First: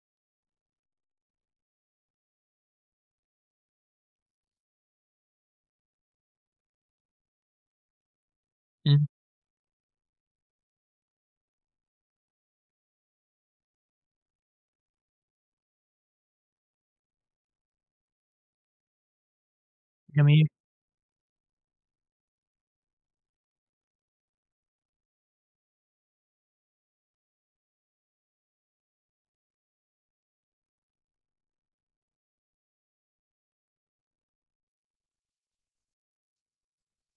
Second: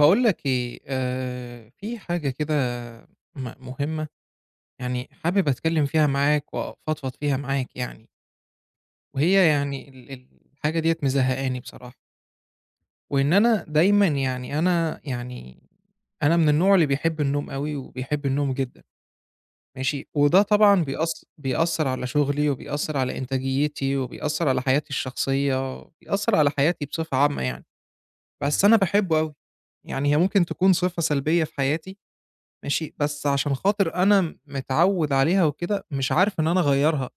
باقول لك إيه، في حاجة كده مهمة، يعني حابب أتكلّم فيها معاك وأفضفض فيها معاك يعني. إمم، وهي يعني ال ال الحاجة ديّة مزهقاني بصراحة. وإن أنا دايمًا يعني أنا من النوع اللي بيحب النوم أوي وبيحب النوم جدًا. ماشي، وده جميل، طبعًا بيأثّر على شغلي وبيأثّر على إنتاجيتي وبيأثّر على حياتي الشخصية، بيأثّر على حياتي بصفة عامة يعني. بس أنا باحبه أوي. يعني هي ممكن تكون صفة سلبية في حياتي. ماشي، بس عشان خاطر أنا متعوّد عليها وكده، مش عارف إن أنا أغيّرها.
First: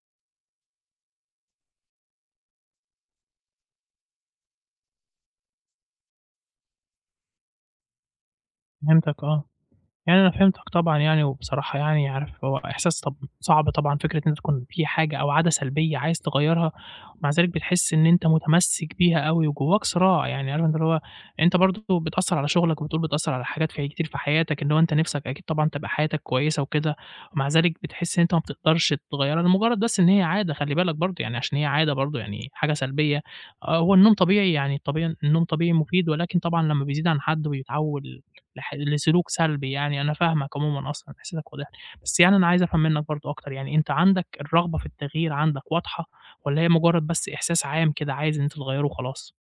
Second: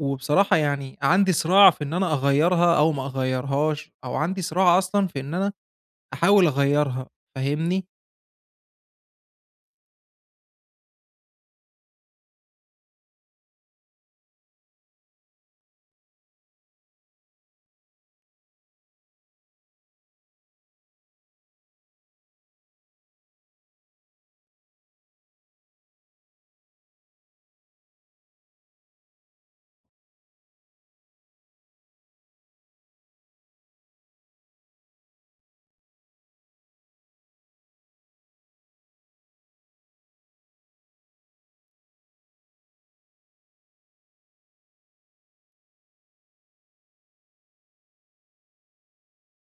وبصراحة يعني عندي صراع في إن أنا أغيّرها أو ما أغيّرهاش، أو عندي صراع أصلًا في إن أنا أحاول أغيّرها. فاهمني؟ فهمتك آه. يعني أنا فهمتك طبعًا يعني، وبصراحة يعني عارف هو إحساس طب صعب طبعًا فكرة إن أنت تكون في حاجة أو عادة سلبية عايز تغيّرها، ومع ذلك بتحس إن أنت متمسك بيها أوي وجواك صراع، يعني عارف أنت اللي هو أنت برضه بتأثّر على شغلك وبتقول بتأثّر على حاجات في كتير في حياتك، اللي هو أنت نِفْسك أكيد طبعًا تبقى حياتك كويسة وكده، ومع ذلك بتحس إن أنت ما بتقدرش تغيّرها لمجرد بس إن هي عادة خلّي بالك برضه، يعني عشان هي عادة برضه يعني حاجة سلبية. آه، هو النوم طبيعي يعني طبيعي النوم طبيعي مفيد، ولكن طبعًا لمّا بيزيد عن حد وبيتحوّل لسلوك سلبي يعني، أنا فاهمك عمومًا أصلًا، إحساسك واضح لي، بس يعني أنا عايز أفهم منّك برضه أكتر، يعني أنت عندك الرغبة في التغيير عندك واضحة والّا هي مجرّد بس إحساس عام كده عايز إن أنت تغيّره وخلاص؟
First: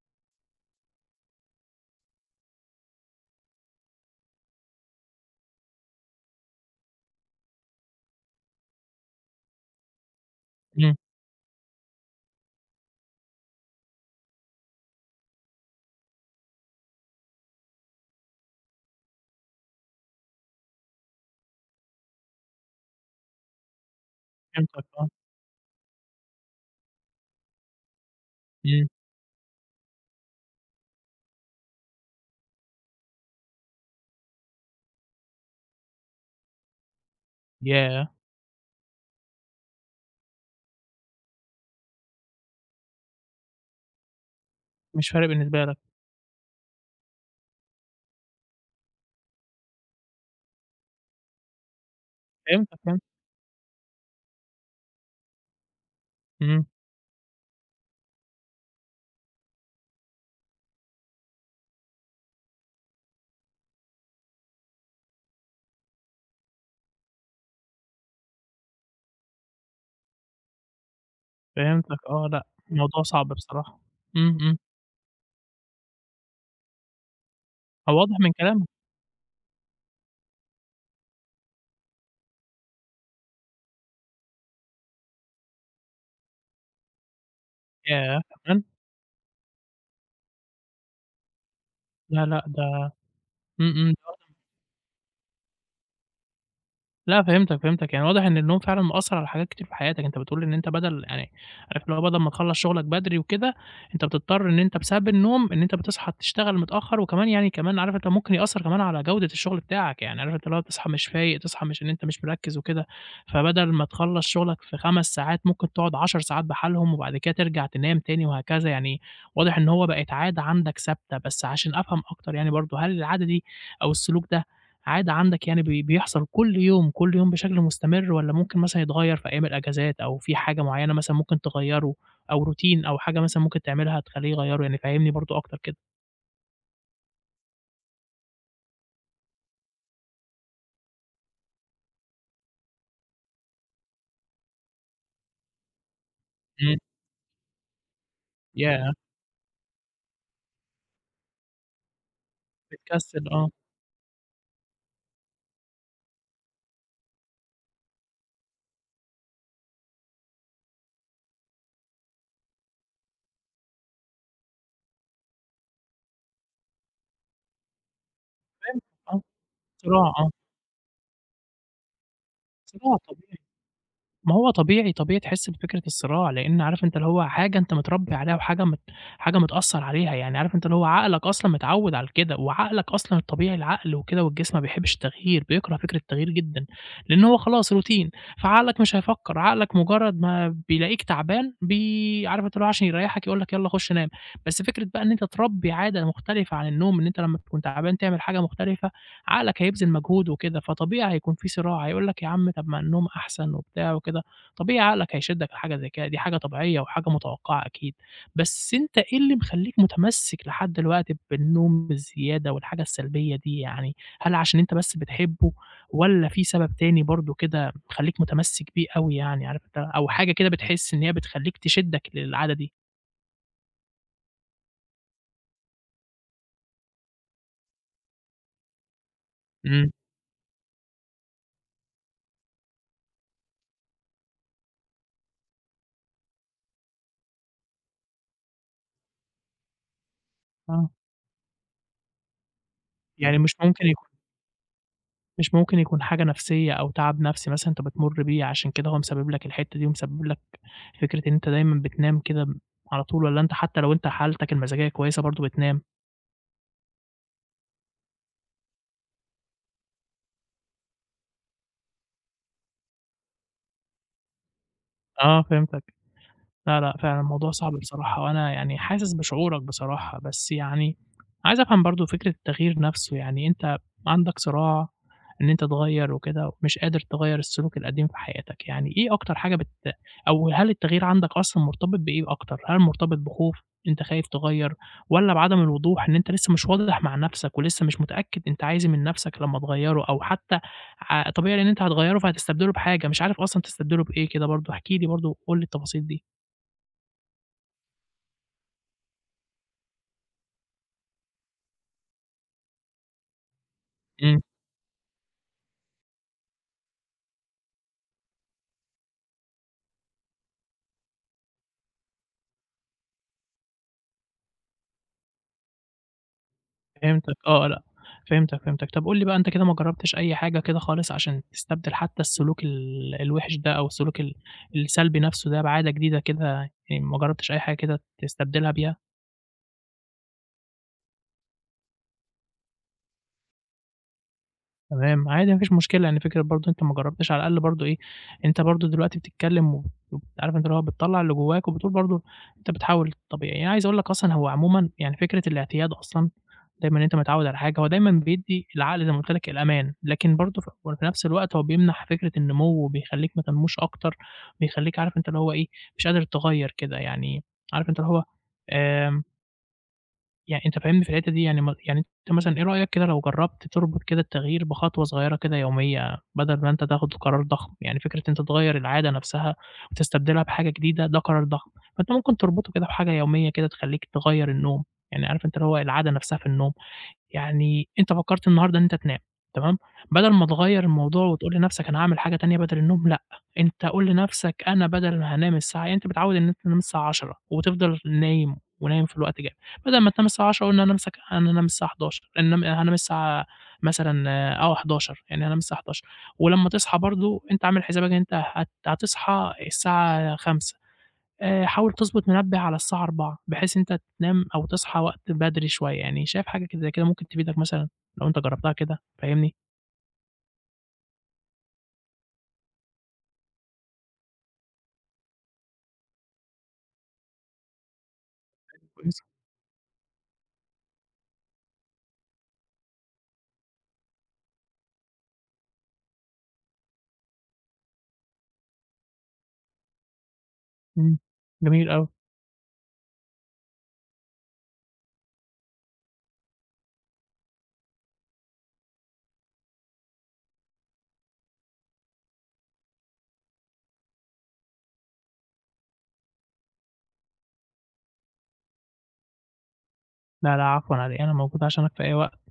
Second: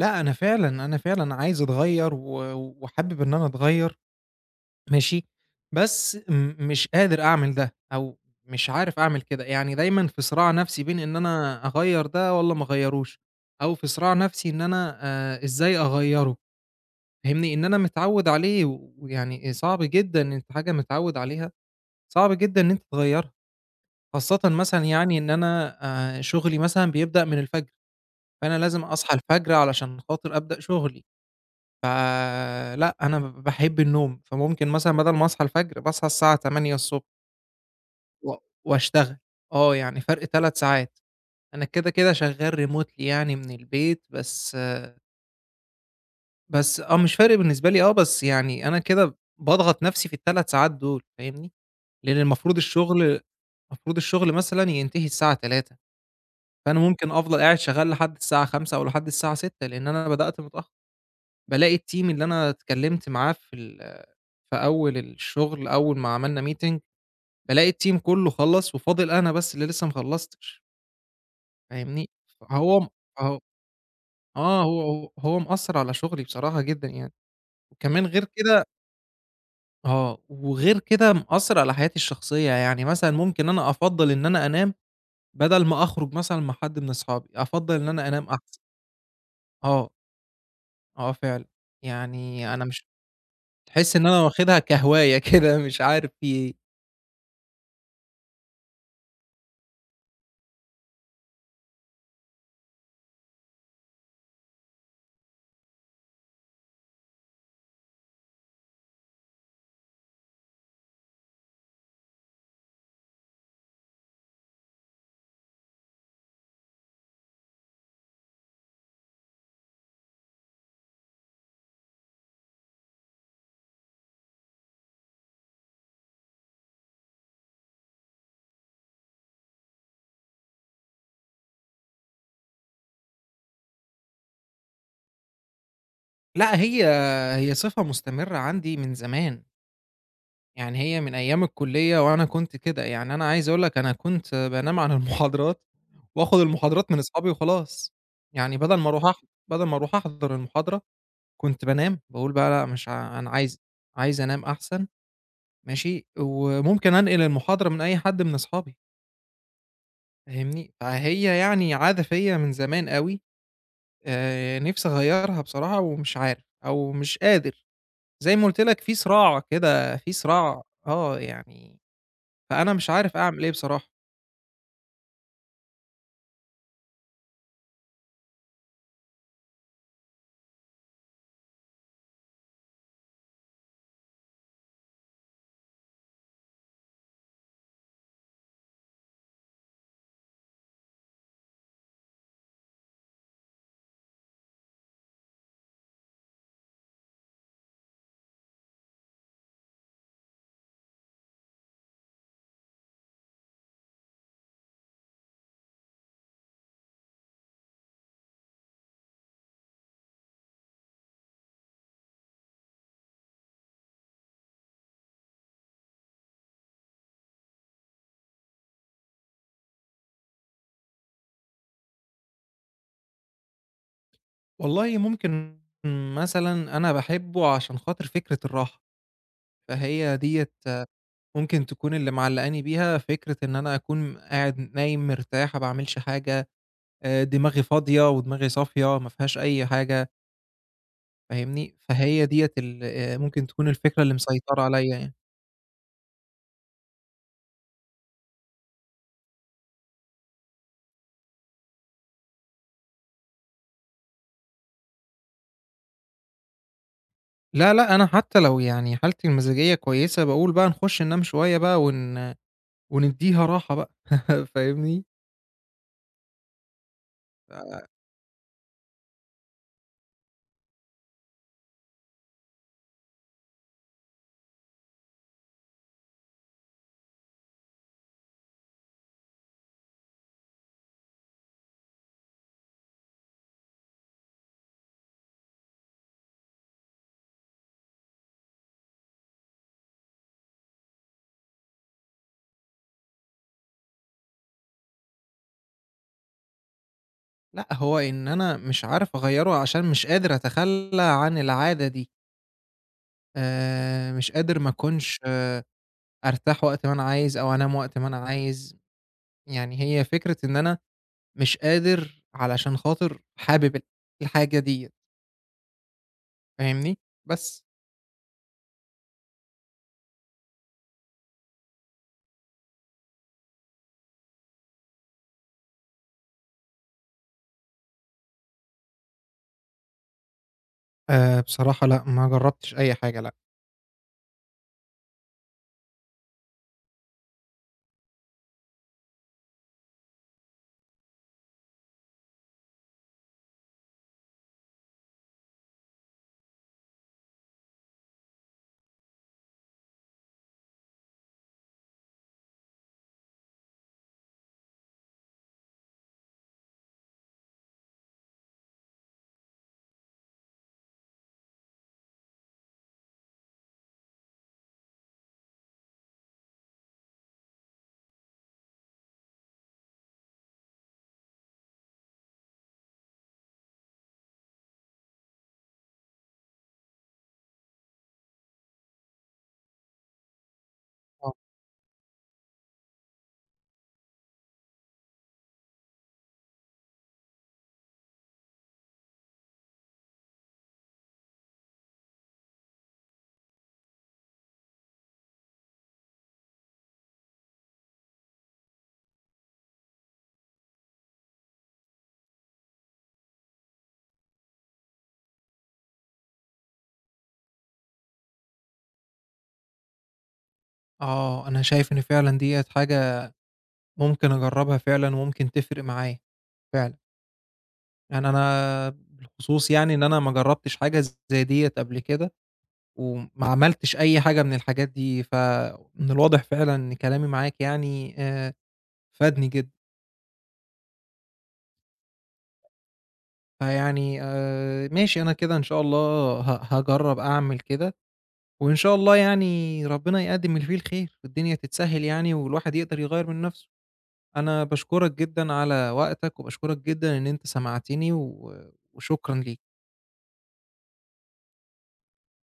لأ، أنا فعلًا عايز أتغيّر و وحابب إن أنا أتغيّر. ماشي، بس مش قادر أعمل ده، أو مش عارف أعمل كده. يعني دايمًا في صراع نَفْسي إمم، بين إن أنا أغيّر ده والّا ما أغيّروش، أو في صراع نَفْسي إن أنا إزاي أغيّره. فاهمني، إن أنا متعوّد عليه، ويعني صعب جدًا إن أنت حاجة متعوّد عليها، صعب جدًا إن أنت تغيّرها، خاصةً مثلًا فهمتك آه، يعني إن أنا شُغلي مثلًا بيبدأ من الفجر. فأنا لازم إمم، أصحى الفجر علشان خاطر أبدأ شُغلي. فلأ، أنا باحب النوم، فممكن مثلًا بدل ما أصحى الفجر باصحى الساعة 08:00 ياه! و وأشتغل. آه، يعني فرْق 3 ساعات. أنا كده، كده شغّال remotely يعني من البيت بس. مش فارق بالنسبة لك، بس آه، مش فارق بالنسبة لي آه، بس يعني أنا كده باضغط نفسي في ال3 ساعات دول، فاهمني؟ لإن فهمتك، فهمت، المفروض الشغل مثلًا ينتهي الساعة 15:00. إمم، فأنا ممكن أفضل قاعد شغال لحد الساعة 17:00 أو لحد الساعة 18:00 لإن أنا بدأت متأخر. بالاقي الteam اللي أنا اتكلمت معاه في في أول الشغل، أول ما عملنا meeting، بالاقي الteam كله خلّص وفاضل أنا بس اللي لسه ما خلّصتش، فهمتك فاهمني؟ آه، لأ، فهو م الموضوع صعب هو بصراحة، إمم، إمم، آه، هو هو هو مأثّر على شغلي بصراحة جدًا يعني. هو وكمان واضح غير من كده كلامك، آه، وغير كده مأثّر على حياتي الشخصية. يعني مثلًا ممكن أنا أفضّل إن أنا أنام بدل ما أخرج مثلًا مع حد من أصحابي، أفضّل إن أنا ياه! أنام أحسن. كمان! آه، آه فعلًا. لا، لأ، يعني أنا مش ده إمم، إمم. تحس إن أنا واخدها كهواية كده، مش عارف في إيه. لأ فهمتك، فهمتك، يعني واضح إن النوم فعلًا مأثّر على حاجات كتير في حياتك، أنت بتقول إن أنت بدل يعني عارف اللي هو بدل ما تخلّص شغلك بدري وكده، أنت بتضطر إن أنت بسبب النوم إن أنت بتصحى تشتغل متأخّر، وكمان يعني كمان عارف أنت ممكن يأثّر كمان على جودة الشغل بتاعك، يعني عارف أنت اللي هو تصحى مش فايق، تصحى مش إن أنت مش مركّز وكده، فبدل ما تخلّص شغلك في 5 ساعات ممكن تقعد 10 ساعات بحالهم، وبعد كده ترجع تنام تاني وهكذا، يعني واضح إن هو بقت عادة عندك ثابتة، بس عشان أفهم أكتر يعني برضه هل العادة دي أو السلوك ده عادة عندك يعني بيحصل كل يوم، كل يوم بشكل مستمر والّا ممكن مثلًا يتغيّر في أيام الأجازات أو في حاجة معيّنة مثلًا ممكن تغيّره أو روتين أو حاجة مثلًا ممكن تعملها تخلّيه يغيّره؟ يعني فهّمني برضه أكتر كده. لأ، هي صفة مستمرة عندي من زمان. يعني هي من أيام الكلية وأنا كنت كده. يعني أنا عايز أقول لك أنا كنت بانام عن المحاضرات وآخد إمم، المحاضرات من أصحابي وخلاص. يعني ياه! بدل ما أروح أحضر المحاضرة كنت بانام. باقول بقى لأ، مش ع بتكسّل أنا آه، عايز أنام أحسن. ماشي، وممكن أنقل المحاضرة من أي حد من أصحابي، فاهمني؟ فهي يعني عادة فيّا من زمان أوي. نِفْسي أغيّرها بصراحة ومش عارف أو مش قادر. زي ما قُلت لك فهمتك في آه، صراع كده، صراع في آه، صراع آه، يعني فأنا مش صراع عارف طبيعي. أعمل إيه بصراحة. ما هو طبيعي، طبيعي تحس بفكرة الصراع، لإن عارف أنت اللي هو حاجة أنت متربّي عليها وحاجة حاجة متأثّر عليها، يعني عارف أنت اللي هو عقلك أصلًا متعوّد على كده، وعقلك أصلًا الطبيعي العقل وكده والجسم ما بيحبّش التغيير، بيكره فكرة التغيير جدًا، لإن هو خلاص روتين، فعقلك مش هيفكّر، عقلك مجرّد ما بيلاقيك تعبان عارف أنت اللي هو عشان يريّحك يقول لك يالّا خُش نام، بس فكرة بقى إن أنت تربّي عادة مختلفة عن النوم، إن أنت لمّا تكون تعبان تعمل حاجة مختلفة، عقلك هيبذل مجهود وكده، فطبيعي هيكون في صراع، هيقول لك يا عم طب ما النوم أحسن وبتاع وكده، طبيعي عقلك هيشدّك لحاجة زي كده، دي حاجة طبيعية وحاجة متوقعة أكيد، بس أنت إيه اللي مخلّيك متمسّك لحد دلوقتي بالنوم الزيادة والحاجة السلبية دي يعني؟ هل عشان أنت بس بتحبه والّا في سبب تاني برضه كده مخلّيك متمسّك بيه أوي يعني عارف أنت أو حاجة كده بتحس إن هي بتخلّيك تشدّك للعادة دي؟ والله ممكن مثلًا أنا باحبه عشان خاطر فكرة الراحة. إمم، فهي ديّة ممكن تكون اللي معلّقاني بيها فكرة إن أنا أكون قاعد نايم مرتاح، ما باعملش حاجة. دماغي فاضية ودماغي صافية، ما فيهاش أي حاجة، آه، فاهمني؟ فهي ديّة ال يعني ممكن مش تكون ممكن الفكرة اللي مسيطرة عليَّ يعني. مش ممكن يكون حاجة نفسية أو تعب نفسي مثلًا أنت بتمُر بيه، عشان كده هو مسبب لك الحتّة دي ومسبب لك فكرة إن أنت دايمًا بتنام كده على طول والّا أنت حتى لو أنت حالتك المزاجية كويسة برضه بتنام؟ لا، لأ، أنا حتى لو يعني حالتي المزاجية كويسة، باقول بقى نخش ننام شوية بقى وندّيها راحة بقى. فاهمني؟ آه فهمتك. لا، لأ، فعلًا الموضوع صعب ف بصراحة، وأنا يعني حاسس بشعورك بصراحة، بس يعني عايز أفهم برضه فكرة التغيير نفسه، يعني أنت عندك صراع إن أنت تغيّر وكده ومش قادر تغيّر السلوك القديم في حياتك، يعني إيه أكتر حاجة أو هل التغيير عندك أصلًا مرتبط بإيه أكتر؟ هل مرتبط بخوف، أنت خايف تغيّر، والّا بعدم الوضوح إن أنت لسه مش واضح مع نفسك ولسه مش متأكد أنت عايز إيه من نفسك لمّا تغيّره، أو حتى طبيعي لإن أنت هتغيّره فهتستبدله بحاجة مش عارف أصلًا تستبدله بإيه كده برضه؟ احكِ لي برضه قُل لي التفاصيل دي. لأ، هو إن أنا مش عارف أغيّره عشان مش قادر أتخلّى عن العادة دي. مش إمم، قادر ما أكونش أرتاح وقت ما أنا عايز أو أنام وقت ما أنا عايز. يعني هي فكرة إن أنا مش قادر علشان خاطر حابب الحاجة ديّة، فاهمني؟ فهمتك بس. آه، لأ، فهمتك، فهمتك. طب قُل لي بقى أنت كده ما جرّبتش أي حاجة كده خالص عشان تستبدل حتى السلوك الوِحِش ده أو السلوك السلبي نَفْسه ده بعادة جديدة كده، يعني ما جرّبتش أي حاجة كده تستبدلها بيها؟ بصراحة لأ، ما جرّبتش أي حاجة لأ. تمام، عادي ما فيش مشكلة، يعني فكرة برضه أنت ما جرّبتش على الأقل برضه إيه، أنت برضه دلوقتي بتتكلّم عارف أنت اللي هو بتطلّع اللي جوّاك وبتقول برضه أنت بتحاول طبيعي، يعني عايز أقول لك أصلًا هو عمومًا يعني فكرة الاعتياد أصلًا دايمًا إن أنت متعوّد على حاجة، هو دايمًا بيدّي العقل زي ما قُلت لك الأمان، لكن برضه وفي نفس الوقت هو بيمنح فكرة النمو وبيخلّيك ما تنموش أكتر، بيخلّيك عارف أنت اللي هو إيه، مش قادر تغيّر كده يعني عارف أنت اللي هو آمم يعني أنت فاهمني في الحتّة دي، يعني يعني أنت مثلًا إيه رأيك كده لو جرّبت تربط كده التغيير بخطوة صغيّرة كده يومية، بدل ما أنت تاخد قرار ضخم، يعني فكرة أنت تغيّر العادة نفْسها وتستبدلها بحاجة جديدة ده قرار ضخم، فأنت ممكن تربطه كده بحاجة يومية كده تخلّيك تغيّر النوم، يعني عارف أنت اللي هو العادة نفْسها في النوم. يعني أنت فكّرت النهارده إن أنت تنام تمام، بدل ما تغيّر الموضوع آه، وتقول لنَفْسك أنا هاعمل حاجة تانية بدل النوم لأ، أنت قُل لنَفْسك أنا بدل ما هانام الساعة يعني أنت متعوّد إن أنت تنام الساعة 22:00 وتفضل نايم ونايم في الوقت جامد، بدل ما تنام الساعة 22:00 قُل أنا نَفْسك أنا هانام الساعة 23:00 أنام هانام الساعة مثلًا آه 23:00 يعني هانام الساعة 23:00 ولمّا تصحى برضه أنت عامل حسابك إن أنت هتصحى الساعة 05:00 حاول تضبط منبه على الساعة 16:00 بحيث إن أنت تنام أو تصحى وقت بدري شوية، يعني شايف حاجة كده زي كده ممكن تفيدك مثلًا لو أنت جرّبتها كده، فاهمني؟ آه، أنا شايف إن فعلًا ديّة حاجة ممكن أجرّبها فعلًا وممكن تفرق معايا فعلًا. يعني أنا كويسة. بالخصوص يعني إن أنا ما جرّبتش حاجة زي ديّة قبل كده، وما عملتش أي حاجة من الحاجات دي، فمن الواضح فعلًا إن كلامي معاك يعني فادني جدًا. إمم، جميل أوي. فيعني ماشي، أنا كده إن شاء الله هاجرّب أعمل كده. وإن شاء الله يعني ربنا يقدّم اللي فيه الخير والدنيا تتسهّل يعني، والواحد يقدر يغيّر من نَفْسه. أنا باشكرك جدًا على وقتك وباشكرك جدًا إن أنت سمعتني و وشكرًا ليك. لا، لا عفوًا على إيه، أنا موجود عشانك في أي وقت.